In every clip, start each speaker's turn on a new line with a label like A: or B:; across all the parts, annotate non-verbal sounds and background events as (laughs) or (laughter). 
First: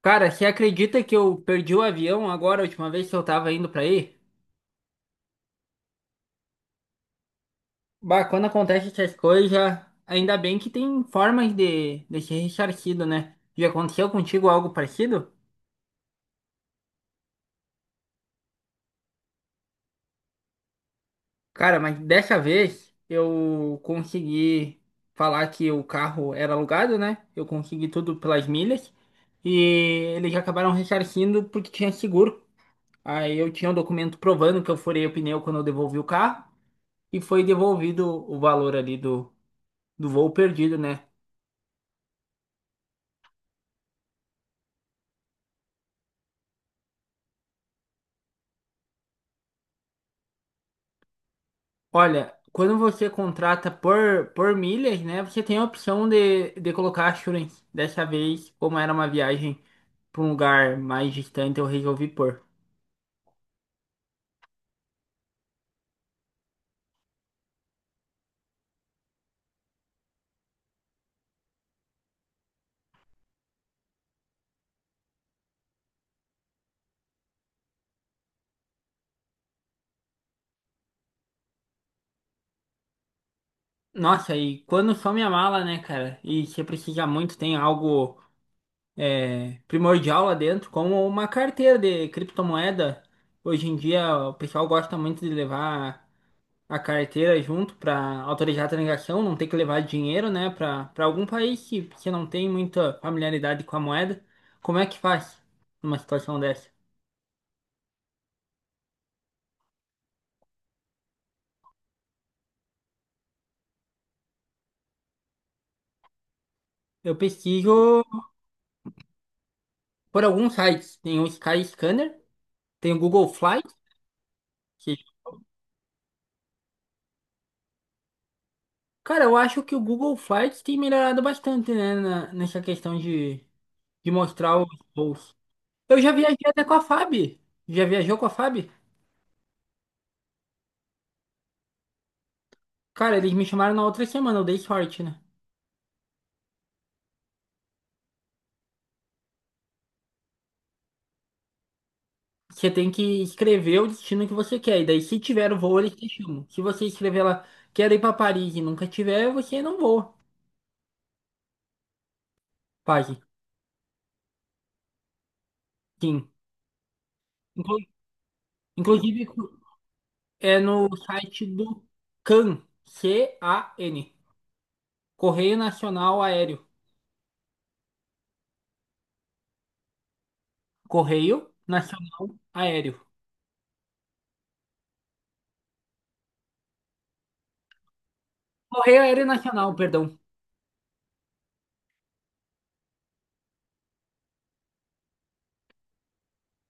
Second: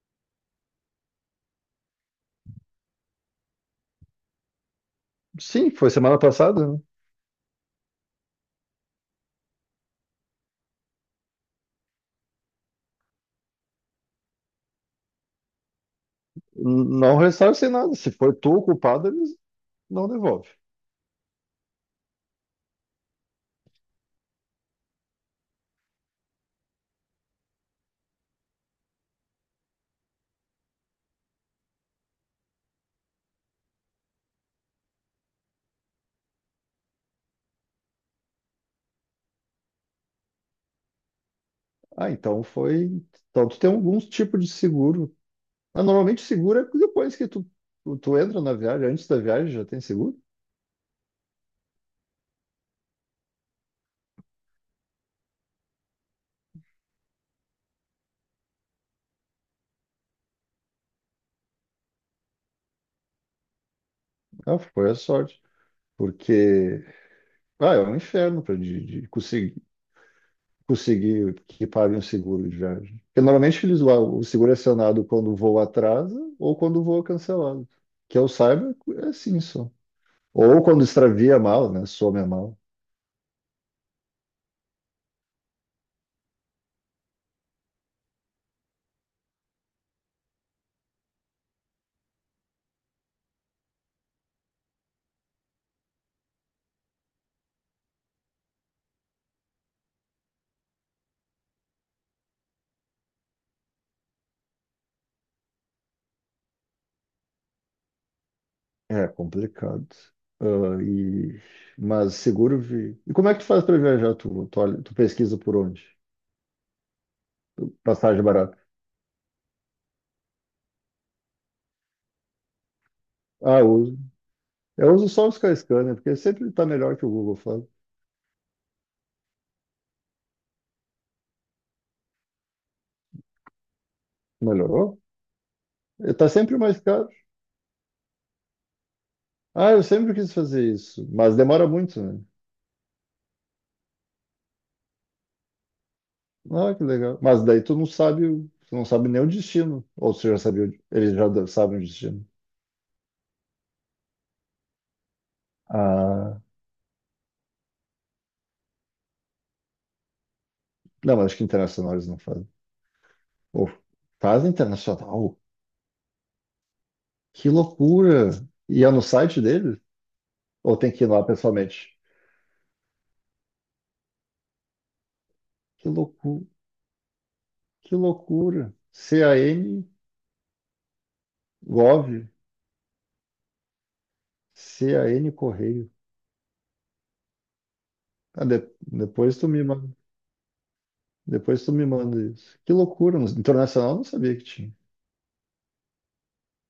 A: Cara, você acredita que eu perdi o avião agora, a última vez que eu tava indo pra aí?
B: Sim, foi semana passada, né?
A: Bah, quando acontece essas coisas, ainda bem que tem formas de ser ressarcido, né? Já aconteceu contigo algo parecido?
B: Não ressarcem nada. Se for tu o culpado, eles não devolvem.
A: Cara, mas dessa vez eu consegui falar que o carro era alugado, né? Eu consegui tudo pelas milhas e eles acabaram ressarcindo porque tinha seguro. Aí eu tinha um documento provando que eu furei o pneu quando eu devolvi o carro e foi devolvido o valor ali do voo perdido, né?
B: Ah, então foi. Então tu tem alguns tipos de seguro. Ah, normalmente seguro é depois que tu entra na viagem, antes da viagem já tem seguro.
A: Olha, quando você contrata por milhas, né? Você tem a opção de colocar assurance. Dessa vez, como era uma viagem para um lugar mais distante, eu resolvi pôr.
B: Ah, foi a sorte. Porque é um inferno para de conseguir que pague um seguro de viagem. Porque normalmente eles lá, o seguro é acionado quando o voo atrasa ou quando o voo é cancelado. Que eu saiba, é assim só. Ou quando extravia a mala, né? Some a mala.
A: Nossa, e quando some a mala, né, cara? E você precisa muito, tem algo primordial lá dentro, como uma carteira de criptomoeda. Hoje em dia, o pessoal gosta muito de levar a carteira junto para autorizar a transação, não ter que levar dinheiro, né, para algum país que não tem muita familiaridade com a moeda. Como é que faz numa situação dessa?
B: É complicado. Ah, e... Mas seguro vi. E como é que tu faz para viajar? Tu pesquisa por onde?
A: Eu pesquiso
B: Passagem barata.
A: por alguns sites. Tem o Sky Scanner, tem o Google
B: Ah, eu
A: Flights.
B: uso. Eu
A: que-
B: uso só o Skyscanner, porque sempre está melhor que o Google Fly.
A: Cara, eu acho que o Google Flights tem melhorado bastante, né, nessa questão de mostrar os
B: Melhorou?
A: voos. Eu já
B: Está
A: viajei
B: sempre
A: até com
B: mais
A: a
B: caro.
A: FAB. Já viajou com a FAB?
B: Ah, eu sempre quis fazer isso, mas demora muito, né?
A: Cara, eles me chamaram na outra semana, eu dei sorte, né?
B: Ah, que legal. Mas daí tu não sabe, tu não sabe nem o destino. Ou tu já sabia, eles já sabem o destino.
A: Você tem que escrever o destino que você quer. E daí, se tiver o voo, eles te
B: Ah,
A: chamam. Se você escrever lá, quero ir para Paris e nunca tiver, você não voa.
B: não, mas acho que internacional eles não fazem.
A: Pague.
B: Ou fazem internacional?
A: Sim.
B: Que
A: Inclu-
B: loucura! E é no
A: Inclusive,
B: site dele?
A: é
B: Ou
A: no
B: tem que ir lá
A: site do
B: pessoalmente?
A: CAN. CAN. Correio
B: Que
A: Nacional
B: loucura!
A: Aéreo.
B: Que loucura! CAN
A: Correio
B: Gov,
A: Nacional Aéreo.
B: CAN Correio. Ah,
A: Correio Aéreo Nacional, perdão.
B: depois tu me manda isso. Que loucura! Internacional eu não sabia que tinha.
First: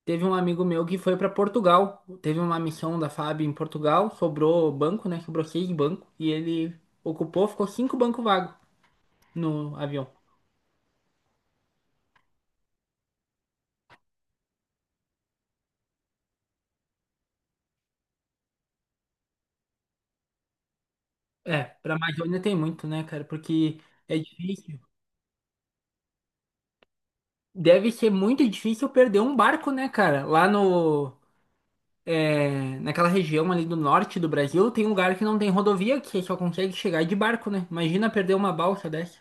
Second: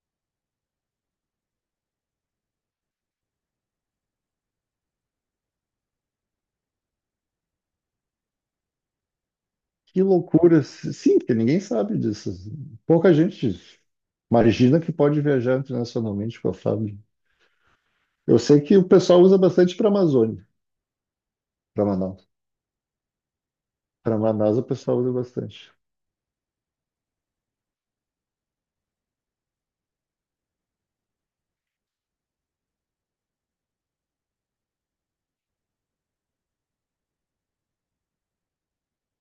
A: Teve um amigo meu que foi para Portugal. Teve uma missão da FAB em Portugal. Sobrou banco, né? Sobrou seis bancos. E ele ocupou, ficou cinco bancos vagos no
B: Que
A: avião.
B: loucura! Sim, porque ninguém sabe disso. Pouca gente imagina que pode viajar internacionalmente com a Fábio. Eu sei que o pessoal usa bastante para Amazônia,
A: É,
B: para
A: pra
B: Manaus.
A: Amazônia tem muito, né, cara? Porque
B: Para
A: é
B: Manaus o
A: difícil.
B: pessoal usa bastante.
A: Deve ser muito difícil perder um barco, né, cara? Lá no. é, naquela região ali do norte do Brasil, tem um lugar que não tem rodovia, que você só consegue chegar de barco, né? Imagina perder uma balsa dessa.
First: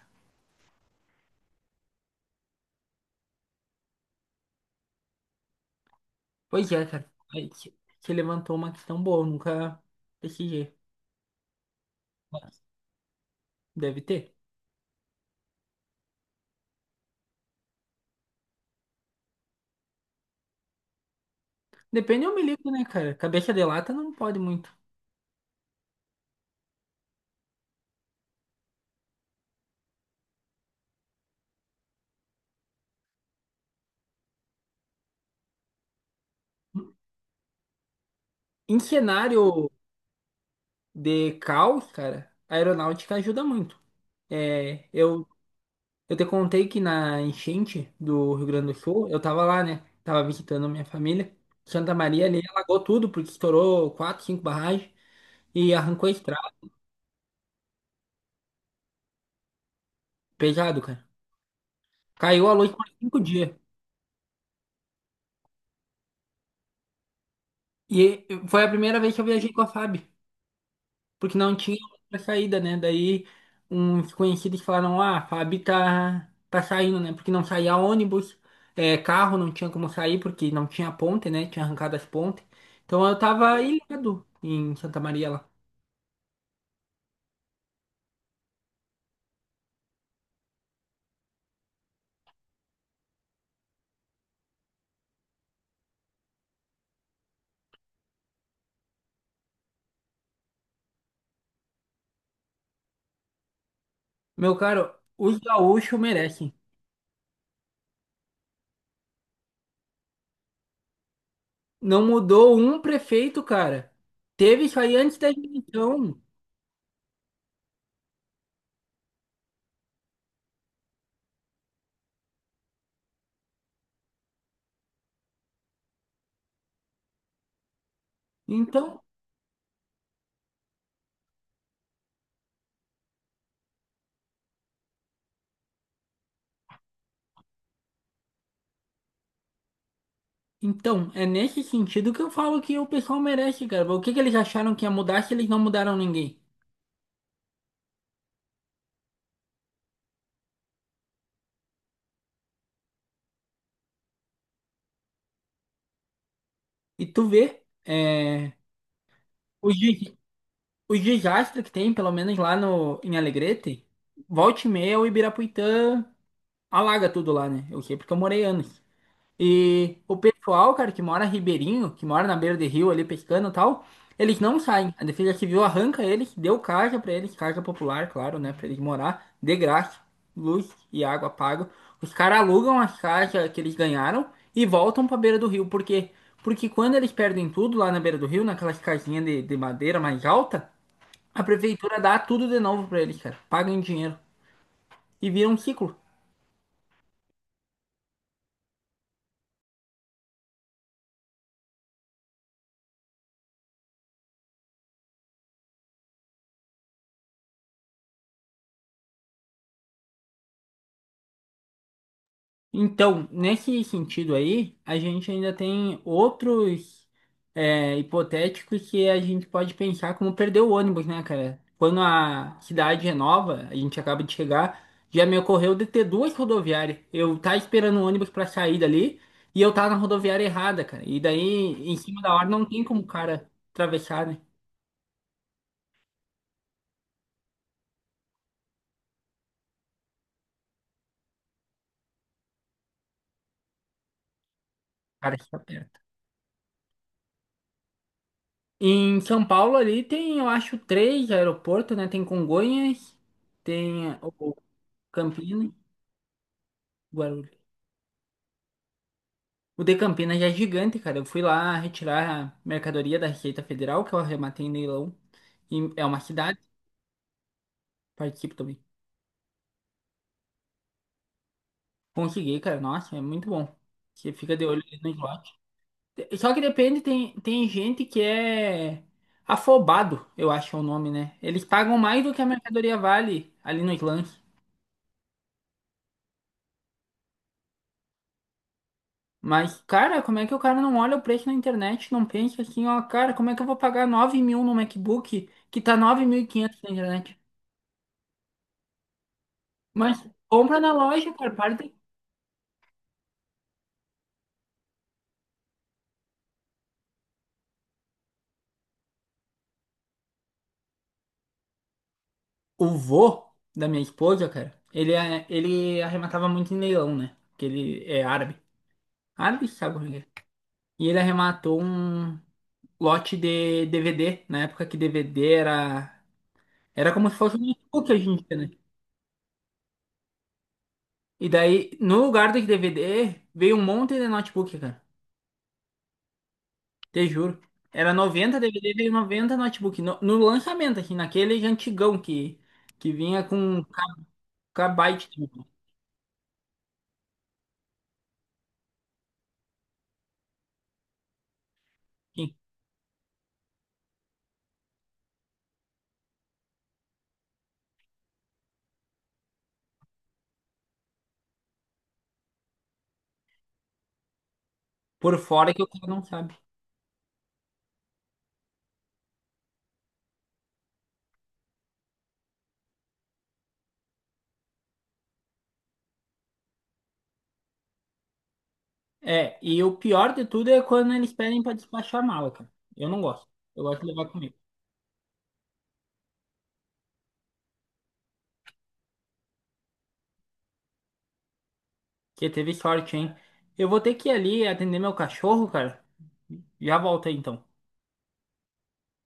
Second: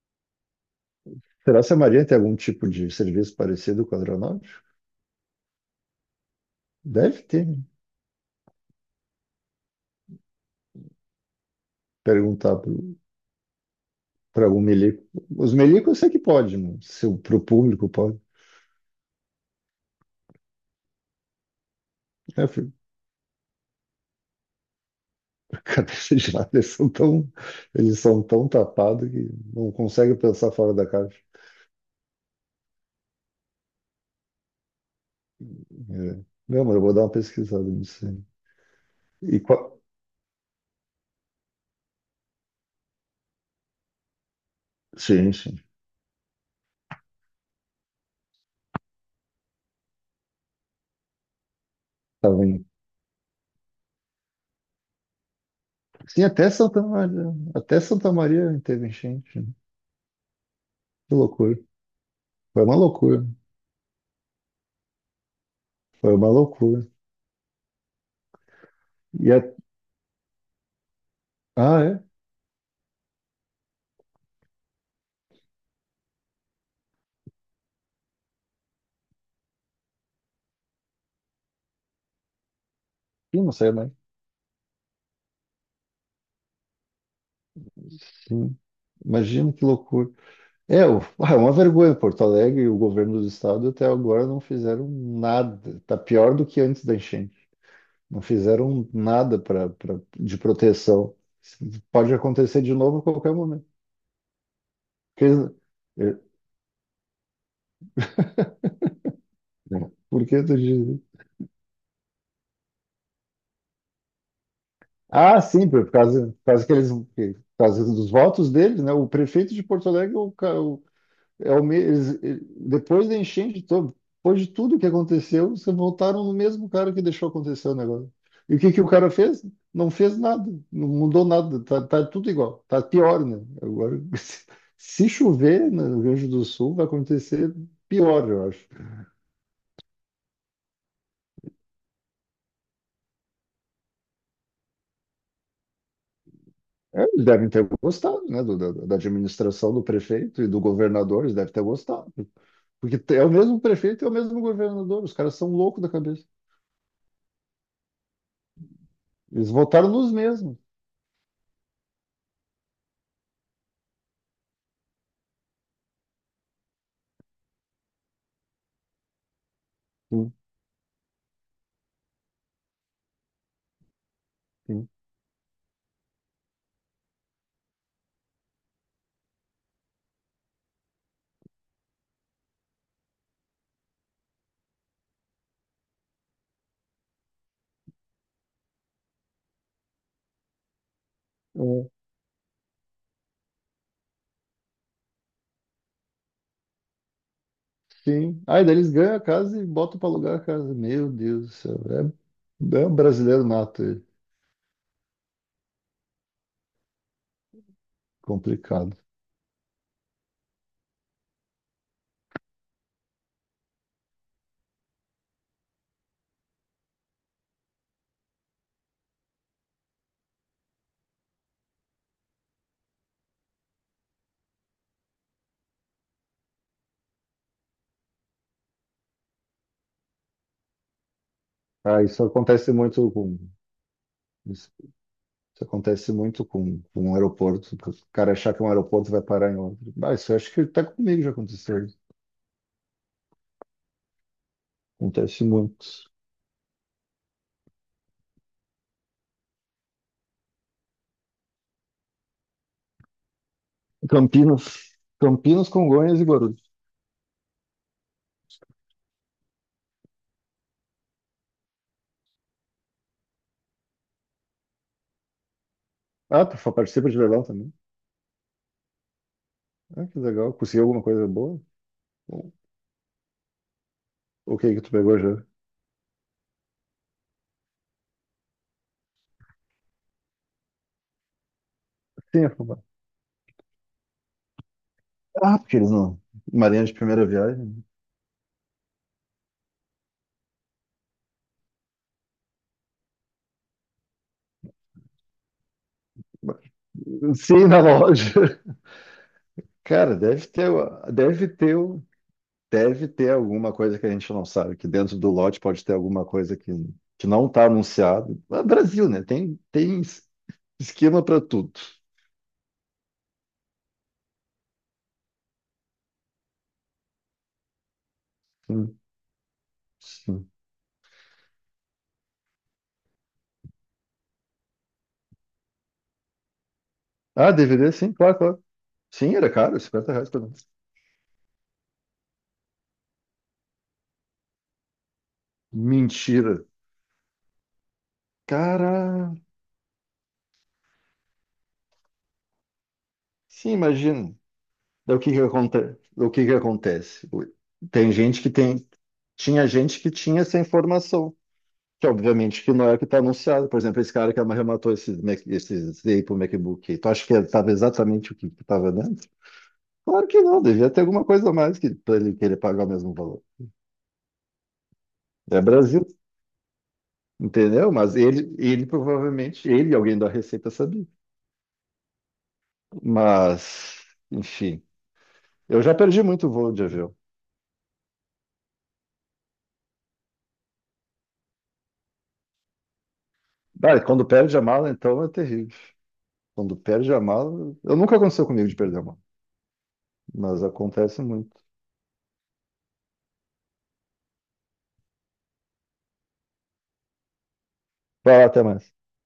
B: Será se a Maria tem algum tipo de serviço parecido com o aeronáutico?
A: Pois é, cara.
B: Deve ter,
A: Aí
B: né?
A: você levantou uma questão boa, eu nunca pesquisei.
B: Perguntar
A: Mas deve ter.
B: para algum milico. Os milicos eu sei que pode, né? Se para o público pode.
A: Depende do
B: É,
A: milico,
B: filho,
A: né, cara? Cabeça de lata não pode muito.
B: (laughs) a cabeça de lado, eles são tão tapados que não conseguem pensar fora da caixa. É. Não, mas eu vou dar uma pesquisada nisso aí.
A: Em
B: E qual...
A: cenário de caos, cara, a aeronáutica ajuda muito. É, eu
B: Sim, sim.
A: Eu te contei que na enchente do Rio Grande do Sul, eu tava lá, né? Tava visitando minha família. Santa Maria
B: Tá
A: ali
B: vendo?
A: alagou tudo, porque estourou quatro, cinco barragens e arrancou a
B: Sim, até
A: estrada.
B: Santa Maria, até Santa Maria teve enchente, né?
A: Pesado, cara.
B: Que loucura.
A: Caiu a
B: Foi
A: luz
B: uma
A: por cinco
B: loucura.
A: dias.
B: Foi uma loucura.
A: E foi a primeira vez que eu
B: E a...
A: viajei com a FAB, porque não tinha
B: Ah, é?
A: outra saída, né? Daí uns conhecidos falaram, ah, a FAB tá saindo, né? Porque não saía ônibus, carro não tinha como sair, porque não tinha ponte, né? Tinha arrancado as pontes. Então eu
B: Sim, não
A: tava
B: sei mais.
A: ilhado em Santa Maria lá.
B: Sim. Imagina que loucura. É, é uma vergonha. Porto Alegre e o governo do estado até agora não fizeram nada. Tá pior do que antes da enchente. Não fizeram nada de proteção. Pode acontecer de novo a qualquer momento.
A: Meu caro,
B: Porque,
A: os gaúchos
B: é,
A: merecem.
B: por que tu diz?
A: Não mudou um prefeito, cara. Teve isso aí antes da
B: Ah, sim,
A: eleição.
B: por causa que eles, por causa dos votos deles, né? O prefeito de Porto Alegre, o, o é o, eles, depois da enchente, depois de tudo que aconteceu, você voltaram no mesmo cara que deixou acontecer o negócio. E o que que o
A: Então,
B: cara fez? Não fez nada, não mudou nada, tá tudo igual, tá pior, né? Agora, (laughs) se chover no Rio Grande do Sul, vai acontecer pior, eu acho.
A: então, é nesse sentido que eu falo que o pessoal merece, cara. O que que eles acharam que ia mudar se eles não mudaram ninguém?
B: É, eles devem ter gostado, né, da administração do prefeito e do governador, eles devem ter gostado. Porque é o mesmo prefeito e é o mesmo governador, os caras são loucos da cabeça.
A: E tu vê,
B: Eles
A: os,
B: votaram nos
A: des-
B: mesmos.
A: os desastres que tem, pelo menos lá no, em Alegrete, volte e meia o Ibirapuitã alaga tudo lá, né? Eu sei porque eu morei anos. E o
B: Sim,
A: pessoal, cara, que mora ribeirinho, que mora na beira de rio ali pescando e tal, eles não
B: sim.
A: saem. A Defesa Civil arranca eles, deu casa pra eles, casa popular, claro, né, pra eles morar de graça, luz e água pago. Os caras alugam as casas que eles ganharam e voltam pra beira do rio. Por quê? Porque quando eles perdem tudo lá na beira do rio, naquelas casinhas de madeira mais alta, a
B: É,
A: prefeitura dá tudo de novo pra eles, cara. Pagam em dinheiro e vira um ciclo.
B: sim. Aí daí eles ganham a casa e botam para alugar a casa. Meu Deus do céu. É, é um brasileiro nato, é complicado.
A: Então, nesse sentido aí, a gente ainda tem outros hipotéticos que a gente pode pensar como perder o ônibus, né, cara? Quando a cidade é nova, a gente acaba de chegar, já me ocorreu de ter duas rodoviárias. Eu tá esperando o ônibus pra sair dali e eu tava na rodoviária errada, cara. E daí, em
B: Ah,
A: cima
B: isso
A: da hora, não
B: acontece
A: tem como o
B: muito com.
A: cara atravessar, né? O
B: Isso, isso acontece muito com, um aeroporto. Que O cara achar que é um aeroporto e vai parar em outro. Ah, isso eu acho que até comigo já aconteceu.
A: cara
B: Acontece
A: se aperta.
B: muito.
A: Em São Paulo ali tem, eu acho, três aeroportos, né? Tem Congonhas, tem o
B: Campinas. Campinas,
A: Campinas.
B: Congonhas e Guarulhos.
A: Guarulhos. O de Campinas já é gigante, cara. Eu fui lá retirar a mercadoria da Receita Federal, que eu arrematei em leilão. E é uma
B: Ah, tu
A: cidade,
B: participa de leilão também?
A: participo também.
B: Ah, que legal. Conseguiu alguma coisa boa? O
A: Consegui, cara. Nossa, é muito bom. Você fica
B: o
A: de
B: que
A: olho
B: que tu
A: ali no
B: pegou já?
A: slot. Só que depende, tem gente que é afobado, eu acho é o nome, né? Eles pagam mais do que
B: Sim,
A: a
B: eu falo,
A: mercadoria vale ali nos lances.
B: ah, porque eles não. Marinha de primeira viagem.
A: Mas, cara, como é que o cara não olha o preço na internet, não pensa assim, ó, cara, como é que eu vou pagar 9 mil no MacBook que tá 9.500 na internet?
B: Sim, na loja. (laughs) Cara,
A: Mas compra na loja,
B: deve
A: cara. Para
B: ter,
A: de...
B: um, deve ter alguma coisa que a gente não sabe, que dentro do lote pode ter alguma coisa que não está anunciado. É Brasil, né? Tem esquema para tudo.
A: O vô da minha esposa, cara, ele arrematava muito em leilão, né? Porque ele é árabe.
B: Sim,
A: Árabe, sabe como é que é.
B: sim.
A: E ele arrematou um lote de DVD, na época que DVD era... Era como se
B: Ah,
A: fosse um
B: DVD,
A: notebook
B: sim,
A: hoje em
B: claro,
A: dia,
B: claro.
A: né?
B: Sim, era caro, R$ 50 pra mim.
A: E daí, no lugar dos DVD, veio um monte de notebook, cara.
B: Mentira.
A: Te juro. Era 90 DVD, veio
B: Cara,
A: 90 notebook. No lançamento, assim, naquele antigão que vinha
B: sim,
A: com
B: imagina.
A: KB.
B: Daí o que que acontece? O que que acontece? Tem gente que tem, tinha gente que tinha essa informação. Que obviamente que não é o que está anunciado. Por exemplo, esse cara que arrematou esse, Mac, esse Z pro MacBook, aí, tu acha que estava exatamente o que estava dentro? Claro que não, devia ter alguma coisa a mais que, para ele querer pagar o mesmo valor.
A: Por
B: É
A: fora que o
B: Brasil,
A: cara não sabe.
B: entendeu? Mas ele provavelmente, ele e alguém da Receita sabia. Mas, enfim, eu já perdi muito voo de avião.
A: É, e o pior de tudo é quando eles pedem pra despachar a mala, cara. Eu não gosto. Eu
B: Ah,
A: gosto
B: e
A: de
B: quando
A: levar comigo.
B: perde a mala, então é terrível. Quando perde a mala, eu nunca aconteceu comigo de perder a mala, mas acontece muito.
A: Porque teve sorte, hein? Eu vou ter que ir ali atender meu cachorro, cara. Já volto aí, então.
B: Vai lá, até mais.